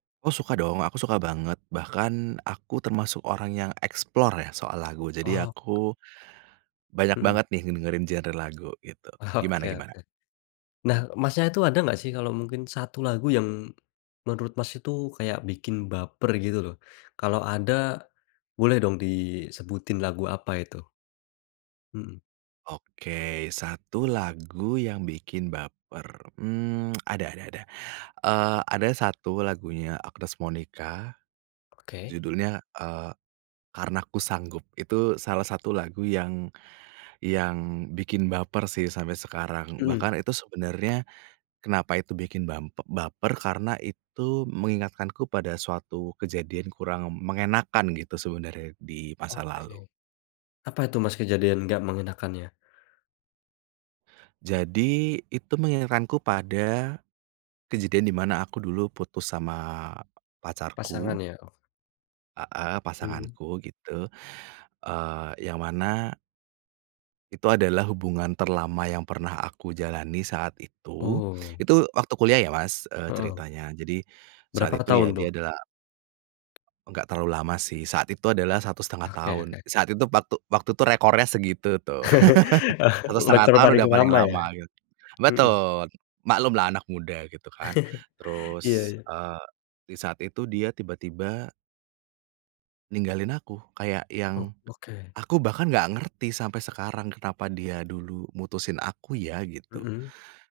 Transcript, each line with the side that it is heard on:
right: Oh suka dong, aku suka banget bahkan aku termasuk orang yang explore ya soal lagu. Jadi
left: Oh.
right: aku banyak
left: Mhm.
right: banget nih ngedengerin genre lagu gitu
left: Oke
right: gimana-gimana?
left: oke. Nah, Masnya, itu ada enggak sih kalau mungkin satu lagu yang menurut, Mas, itu kayak bikin baper gitu loh, kalau ada boleh dong disebutin lagu apa itu? Mhm.
right: Oke satu lagu yang bikin baper, mmm, ada ada ada. Eee, ada satu lagunya Agnes Monica
left: Oke.
right: judulnya, eee, Karena Ku Sanggup itu salah satu lagu yang yang bikin baper sih sampai sekarang,
left: Mhm.
right: bahkan itu sebenarnya kenapa itu bikin bam baper karena itu mengingatkanku pada suatu kejadian kurang mengenakkan gitu sebenarnya di masa lalu.
left: Oke. Apa itu, Mas, kejadian enggak mengenakannya?
right: Jadi itu mengingatkanku pada kejadian di mana aku dulu putus sama pacarku.
left: Pasangan ya?
right: Heeh
left: Mhm.
right: pasanganku gitu. Eee yang mana itu adalah hubungan terlama yang pernah aku jalani saat itu.
left: Oh.
right: Itu waktu kuliah ya, Mas, eee,
left: Heeh.
right: ceritanya. Jadi saat
left: Berapa
right: itu ya,
left: tahun tuh?
right: dia adalah enggak terlalu lama sih saat itu adalah 1,5
left: Oke
right: tahun,
left: oke.
right: saat itu waktu waktu tuh rekornya segitu tuh. 1,5
left: Rekor
right: tahun
left: paling
right: udah paling
left: lama ya.
right: lama gitu
left: Heeh.
right: betul. Maklum lah anak muda gitu kan
left: Iya
right: terus,
left: iya.
right: eee, di saat itu dia tiba-tiba ninggalin aku kayak
left: Ok
right: yang,
left: oke.
right: aku bahkan enggak ngerti sampai sekarang kenapa dia dulu mutusin aku ya? Gitu.
left: Mhm.